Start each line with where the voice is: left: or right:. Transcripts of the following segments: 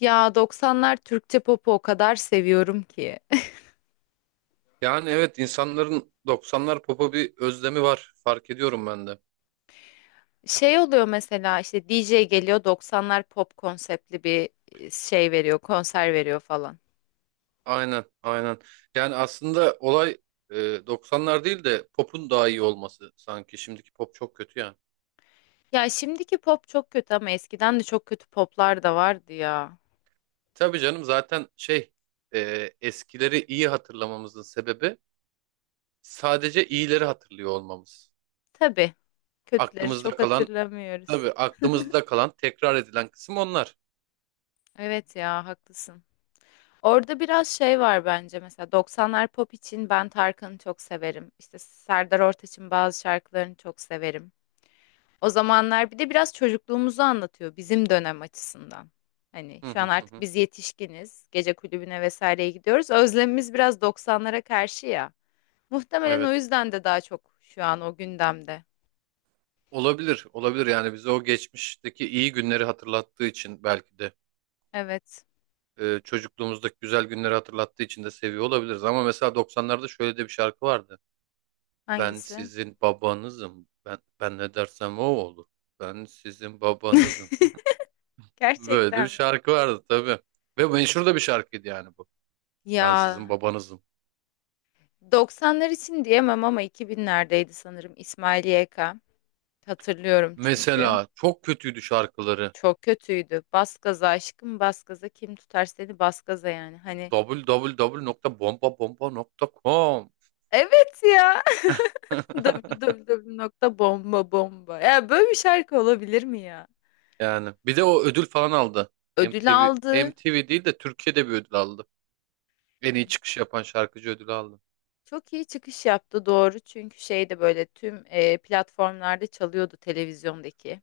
left: Ya doksanlar Türkçe popu o kadar seviyorum ki.
right: Yani evet insanların 90'lar popa bir özlemi var. Fark ediyorum ben de.
left: Şey oluyor mesela işte DJ geliyor doksanlar pop konseptli bir şey veriyor, konser veriyor falan.
right: Aynen, aynen. Yani aslında olay 90'lar değil de popun daha iyi olması sanki. Şimdiki pop çok kötü ya.
left: Ya şimdiki pop çok kötü ama eskiden de çok kötü poplar da vardı ya.
right: Tabii canım zaten eskileri iyi hatırlamamızın sebebi sadece iyileri hatırlıyor olmamız.
left: Tabii kötüleri
right: Aklımızda
left: çok
right: kalan
left: hatırlamıyoruz.
right: tabii Aklımızda kalan tekrar edilen kısım onlar.
left: Evet ya haklısın. Orada biraz şey var bence mesela doksanlar pop için ben Tarkan'ı çok severim. İşte Serdar Ortaç'ın bazı şarkılarını çok severim. O zamanlar bir de biraz çocukluğumuzu anlatıyor bizim dönem açısından. Hani
right: Hı
left: şu an
right: hı hı.
left: artık
right: Hı.
left: biz yetişkiniz, gece kulübüne vesaireye gidiyoruz. Özlemimiz biraz 90'lara karşı ya. Muhtemelen o
right: Evet.
left: yüzden de daha çok şu an o gündemde.
right: Olabilir, olabilir yani bize o geçmişteki iyi günleri hatırlattığı için belki de.
left: Evet.
right: Çocukluğumuzdaki güzel günleri hatırlattığı için de seviyor olabiliriz. Ama mesela 90'larda şöyle de bir şarkı vardı. Ben
left: Hangisi?
right: sizin babanızım. Ben ne dersem o olur. Ben sizin babanızım. Böyle de bir
left: Gerçekten mi?
right: şarkı vardı tabii. Ve meşhur da bir şarkıydı yani bu. Ben sizin
left: Ya
right: babanızım.
left: 90'lar için diyemem ama 2000'lerdeydi sanırım İsmail YK. Hatırlıyorum çünkü.
right: Mesela çok kötüydü şarkıları.
left: Çok kötüydü. Bas gaza aşkım bas gaza kim tutar seni bas gaza yani. Hani
right: www.bombabomba.com
left: evet ya. www nokta bomba bomba. Ya böyle bir şarkı olabilir mi ya?
right: Yani bir de o ödül falan aldı.
left: Ödül
right: MTV
left: aldı.
right: MTV değil de Türkiye'de bir ödül aldı. En iyi çıkış yapan şarkıcı ödülü aldı.
left: Çok iyi çıkış yaptı doğru. Çünkü şey de böyle tüm platformlarda çalıyordu televizyondaki.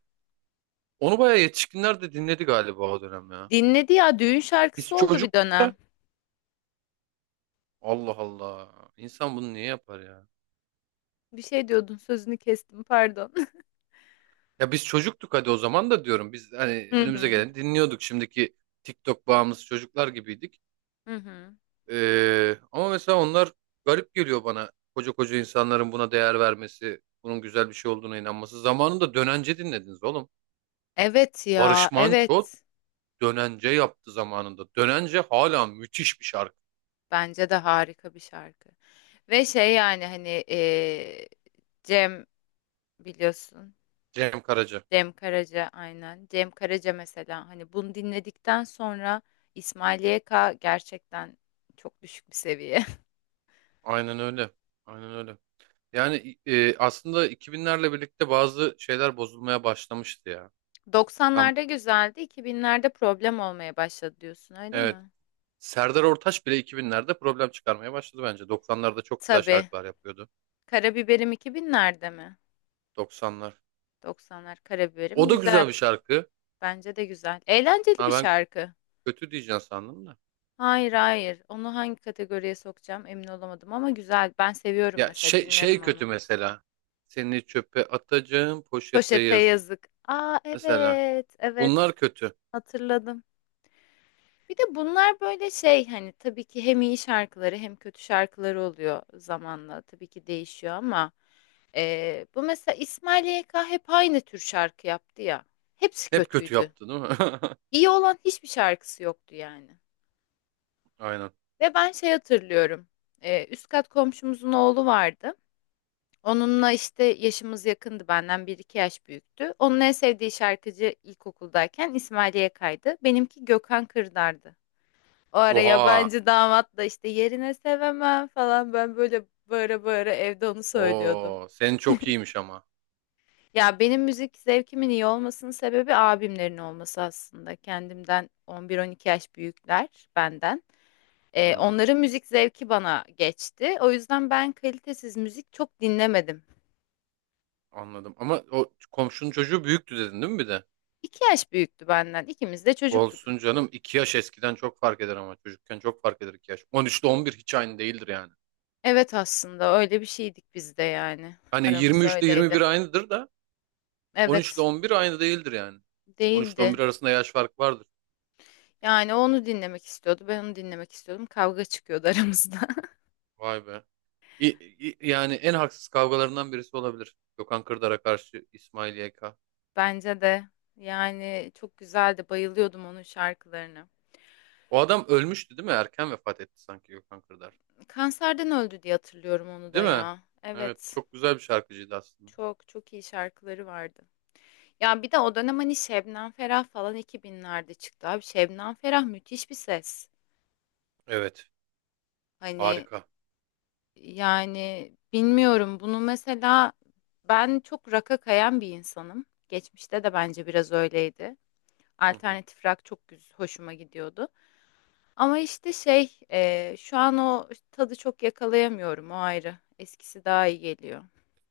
right: Onu bayağı yetişkinler de dinledi galiba o dönem ya.
left: Dinledi ya düğün
right: Biz
left: şarkısı oldu bir
right: çocuktuk da
left: dönem.
right: Allah Allah. İnsan bunu niye yapar ya?
left: Bir şey diyordun sözünü kestim pardon.
right: Ya biz çocuktuk hadi o zaman da diyorum. Biz hani
left: Hı
right: önümüze
left: hı.
right: gelen dinliyorduk. Şimdiki TikTok bağımlısı çocuklar gibiydik.
left: Hı hı.
right: Ama mesela onlar garip geliyor bana. Koca koca insanların buna değer vermesi, bunun güzel bir şey olduğuna inanması. Zamanında Dönence dinlediniz oğlum.
left: Evet ya,
right: Barış Manço
left: evet.
right: Dönence yaptı zamanında. Dönence hala müthiş bir şarkı.
left: Bence de harika bir şarkı. Ve şey yani hani Cem biliyorsun.
right: Cem Karaca.
left: Cem Karaca aynen. Cem Karaca mesela hani bunu dinledikten sonra İsmail YK gerçekten çok düşük bir seviye.
right: Aynen öyle. Aynen öyle. Yani aslında 2000'lerle birlikte bazı şeyler bozulmaya başlamıştı ya. Tam
left: 90'larda güzeldi, 2000'lerde problem olmaya başladı diyorsun öyle
right: evet.
left: mi?
right: Serdar Ortaç bile 2000'lerde problem çıkarmaya başladı bence. 90'larda çok güzel
left: Tabii.
right: şarkılar yapıyordu.
left: Karabiberim 2000'lerde mi?
right: 90'lar.
left: 90'lar Karabiberim
right: O da güzel
left: güzel.
right: bir şarkı.
left: Bence de güzel. Eğlenceli bir
right: Ha ben
left: şarkı.
right: kötü diyeceğim sandım da.
left: Hayır hayır. Onu hangi kategoriye sokacağım emin olamadım ama güzel. Ben seviyorum
right: Ya
left: mesela
right: şey
left: dinlerim
right: şey kötü
left: onu.
right: mesela. Seni çöpe atacağım poşete
left: Poşete
right: yazık.
left: yazık. Aa
right: Mesela
left: evet evet
right: bunlar kötü.
left: hatırladım. Bir de bunlar böyle şey hani tabii ki hem iyi şarkıları hem kötü şarkıları oluyor zamanla tabii ki değişiyor ama bu mesela İsmail YK hep aynı tür şarkı yaptı ya. Hepsi
right: Hep kötü
left: kötüydü.
right: yaptı değil mi?
left: İyi olan hiçbir şarkısı yoktu yani.
right: Aynen.
left: Ve ben şey hatırlıyorum. Üst kat komşumuzun oğlu vardı. Onunla işte yaşımız yakındı benden bir iki yaş büyüktü. Onun en sevdiği şarkıcı ilkokuldayken İsmail YK'ydı. Benimki Gökhan Kırdar'dı. O ara
right: Oha.
left: yabancı damat da işte yerine sevemem falan ben böyle bağıra bağıra evde onu söylüyordum.
right: Oo, senin çok iyiymiş ama.
left: Ya benim müzik zevkimin iyi olmasının sebebi abimlerin olması aslında. Kendimden 11-12 yaş büyükler benden.
right: Hmm.
left: Onların müzik zevki bana geçti. O yüzden ben kalitesiz müzik çok dinlemedim.
right: Anladım. Ama o komşunun çocuğu büyüktü dedin değil mi bir de?
left: 2 yaş büyüktü benden. İkimiz de çocuktuk.
right: Olsun canım. İki yaş eskiden çok fark eder ama çocukken çok fark eder 2 yaş. 13 ile 11 hiç aynı değildir yani.
left: Evet aslında öyle bir şeydik biz de yani.
right: Hani
left: Aramız
right: 23 ile yirmi
left: öyleydi.
right: bir aynıdır da 13 ile
left: Evet
right: 11 aynı değildir yani. 13 ile on
left: değildi.
right: bir arasında yaş farkı vardır.
left: Yani o onu dinlemek istiyordu. Ben onu dinlemek istiyordum. Kavga çıkıyordu aramızda.
right: Vay be. İ- Yani en haksız kavgalarından birisi olabilir. Gökhan Kırdar'a karşı İsmail YK.
left: Bence de yani çok güzeldi. Bayılıyordum onun şarkılarına.
right: O adam ölmüştü değil mi? Erken vefat etti sanki Gökhan Kırdar.
left: Kanserden öldü diye hatırlıyorum onu da
right: Değil mi?
left: ya.
right: Evet,
left: Evet.
right: çok güzel bir şarkıcıydı aslında.
left: Çok çok iyi şarkıları vardı. Ya bir de o dönem hani Şebnem Ferah falan 2000'lerde çıktı abi. Şebnem Ferah müthiş bir ses.
right: Evet,
left: Hani
right: harika.
left: yani bilmiyorum bunu mesela ben çok rock'a kayan bir insanım. Geçmişte de bence biraz öyleydi.
right: Hı hı.
left: Alternatif rock çok hoşuma gidiyordu. Ama işte şey şu an o tadı çok yakalayamıyorum o ayrı. Eskisi daha iyi geliyor.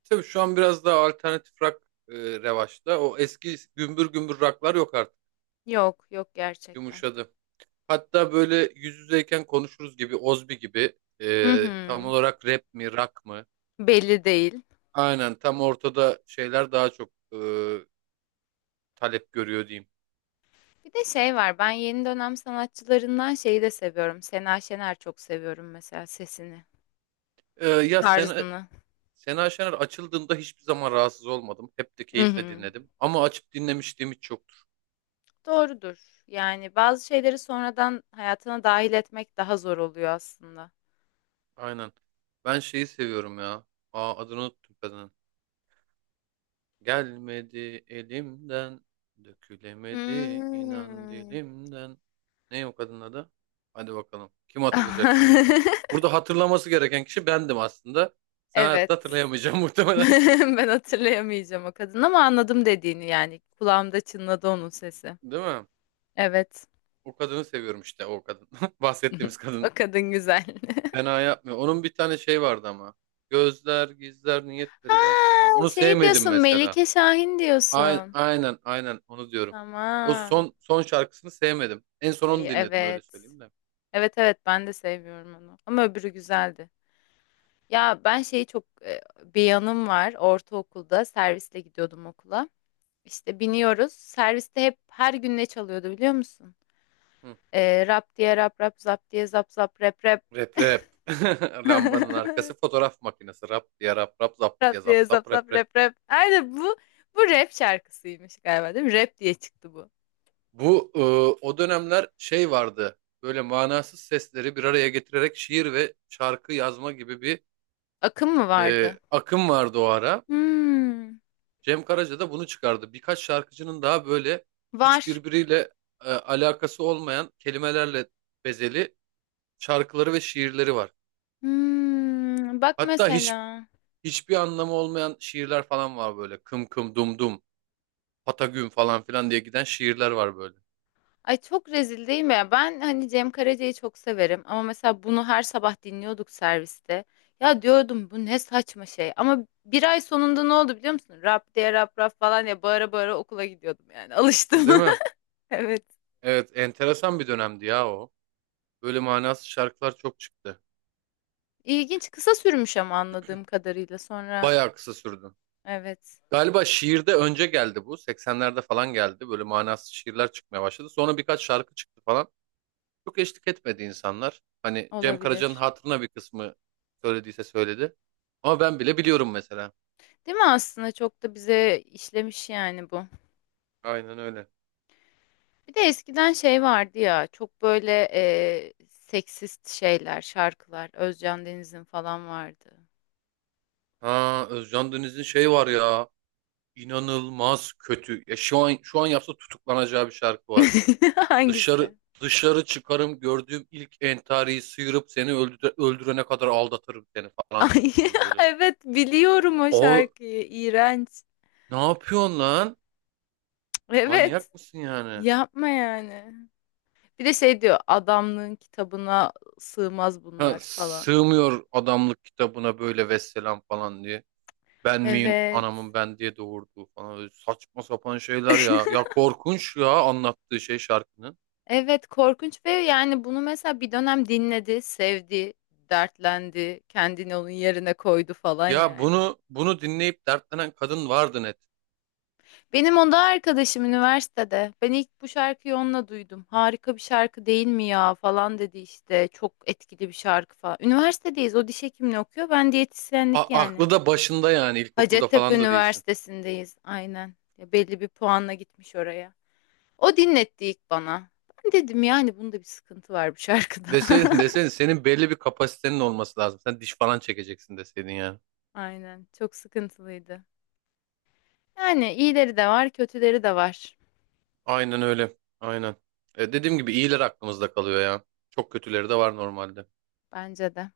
right: Tabii şu an biraz daha alternatif rock revaçta. O eski gümbür gümbür rocklar yok artık.
left: Yok yok gerçekten.
right: Yumuşadı. Hatta böyle yüz yüzeyken konuşuruz gibi, Ozbi gibi
left: Hı
right: tam
left: hı.
right: olarak rap mi, rock mı?
left: Belli değil.
right: Aynen tam ortada şeyler daha çok talep görüyor diyeyim.
left: Bir de şey var ben yeni dönem sanatçılarından şeyi de seviyorum. Sena Şener çok seviyorum mesela sesini,
right: Ya
left: tarzını.
right: Sena Şener açıldığında hiçbir zaman rahatsız olmadım. Hep de
left: Hı
right: keyifle
left: hı.
right: dinledim. Ama açıp dinlemişliğim hiç yoktur.
left: Doğrudur. Yani bazı şeyleri sonradan hayatına dahil etmek daha zor oluyor aslında.
right: Aynen. Ben şeyi seviyorum ya. Aa, adını unuttum kadının. Gelmedi elimden, dökülemedi inan
left: Hmm.
right: dilimden. Ne o kadının adı? Hadi bakalım. Kim hatırlayacak şimdi? Burada hatırlaması gereken kişi bendim aslında. Sen
left: Evet.
right: hayatta hatırlayamayacaksın muhtemelen.
left: Ben hatırlayamayacağım o kadın ama anladım dediğini yani. Kulağımda çınladı onun sesi.
right: Değil mi?
left: Evet.
right: O kadını seviyorum işte o kadın. Bahsettiğimiz
left: O
right: kadın.
left: kadın güzel.
right: Fena yapmıyor. Onun bir tane şey vardı ama. Gözler gizler
left: Ha,
right: niyetleri belki. Ama onu
left: şey
right: sevmedim
left: diyorsun
right: mesela.
left: Melike Şahin
right: Aynen
left: diyorsun.
right: aynen aynen onu diyorum. O
left: Tamam.
right: son şarkısını sevmedim. En son
left: Ay,
right: onu dinledim öyle
left: evet.
right: söyleyeyim de.
left: Evet evet ben de seviyorum onu. Ama öbürü güzeldi. Ya ben şeyi çok bir yanım var. Ortaokulda servisle gidiyordum okula. İşte biniyoruz. Serviste hep her gün ne çalıyordu biliyor musun?
right: Hı.
left: Rap diye rap rap zap diye zap zap rap rap.
right: Rap rap. Lambanın arkası fotoğraf makinesi. Rap diye rap rap zap diye
left: Rap
right: zap
left: diye zap
right: zap
left: zap
right: rap rap.
left: rap rap. Aynen bu rap şarkısıymış galiba değil mi? Rap diye çıktı bu.
right: Bu e, O dönemler şey vardı. Böyle manasız sesleri bir araya getirerek şiir ve şarkı yazma gibi bir
left: Akım mı vardı?
right: akım vardı o ara.
left: Hmm,
right: Cem Karaca da bunu çıkardı. Birkaç şarkıcının daha böyle hiç
left: var.
right: birbiriyle alakası olmayan kelimelerle bezeli şarkıları ve şiirleri var.
left: Hmm, bak
right: Hatta hiç
left: mesela.
right: hiçbir anlamı olmayan şiirler falan var böyle. Kım kım dum dum. Patagün falan filan diye giden şiirler var böyle.
left: Ay çok rezil değil mi ya? Ben hani Cem Karaca'yı çok severim ama mesela bunu her sabah dinliyorduk serviste. Ya diyordum bu ne saçma şey. Ama bir ay sonunda ne oldu biliyor musun? Rap diye rap rap falan ya bağıra bağıra okula gidiyordum yani. Alıştım.
right: Değil mi?
left: Evet.
right: Evet, enteresan bir dönemdi ya o. Böyle manasız şarkılar çok çıktı.
left: İlginç kısa sürmüş ama anladığım kadarıyla sonra
right: Bayağı kısa sürdü.
left: Evet,
right: Galiba şiirde önce geldi bu. 80'lerde falan geldi. Böyle manasız şiirler çıkmaya başladı. Sonra birkaç şarkı çıktı falan. Çok eşlik etmedi insanlar. Hani Cem Karaca'nın
left: olabilir.
right: hatırına bir kısmı söylediyse söyledi. Ama ben bile biliyorum mesela.
left: Değil mi aslında çok da bize işlemiş yani bu.
right: Aynen öyle.
left: Bir de eskiden şey vardı ya çok böyle seksist şeyler, şarkılar. Özcan Deniz'in falan vardı.
right: Ha Özcan Deniz'in şey var ya. İnanılmaz kötü. Ya şu an yapsa tutuklanacağı bir şarkı var.
left: Hangisi?
right: Dışarı Dışarı çıkarım gördüğüm ilk entariyi sıyırıp seni öldürene kadar aldatırım seni falan
left: Ay,
right: diyor böyle.
left: evet biliyorum o
right: O
left: şarkıyı. İğrenç.
right: ne yapıyorsun lan?
left: Evet.
right: Manyak mısın yani?
left: Yapma yani. Bir de şey diyor adamlığın kitabına sığmaz
right: Ha,
left: bunlar falan.
right: sığmıyor adamlık kitabına böyle vesselam falan diye. Ben miyim
left: Evet.
right: anamın ben diye doğurduğu falan öyle saçma sapan şeyler ya. Ya korkunç ya anlattığı şey şarkının.
left: Evet korkunç ve yani bunu mesela bir dönem dinledi, sevdi, dertlendi, kendini onun yerine koydu falan
right: Ya
left: yani.
right: bunu dinleyip dertlenen kadın vardı net.
left: Benim onda arkadaşım üniversitede. Ben ilk bu şarkıyı onunla duydum. Harika bir şarkı değil mi ya falan dedi işte. Çok etkili bir şarkı falan. Üniversitedeyiz. O diş hekimliği okuyor. Ben diyetisyenlik yani.
right: Aklı da başında yani ilkokulda
left: Hacettepe
right: falan da değilsin.
left: Üniversitesi'ndeyiz. Aynen. Ya belli bir puanla gitmiş oraya. O dinletti ilk bana. Ben dedim yani bunda bir sıkıntı var bu şarkıda.
right: Deseydin, deseydin senin belli bir kapasitenin olması lazım. Sen diş falan çekeceksin deseydin yani.
left: Aynen. Çok sıkıntılıydı. Yani iyileri de var, kötüleri de var.
right: Aynen öyle. Aynen. Dediğim gibi iyiler aklımızda kalıyor ya. Çok kötüleri de var normalde.
left: Bence de.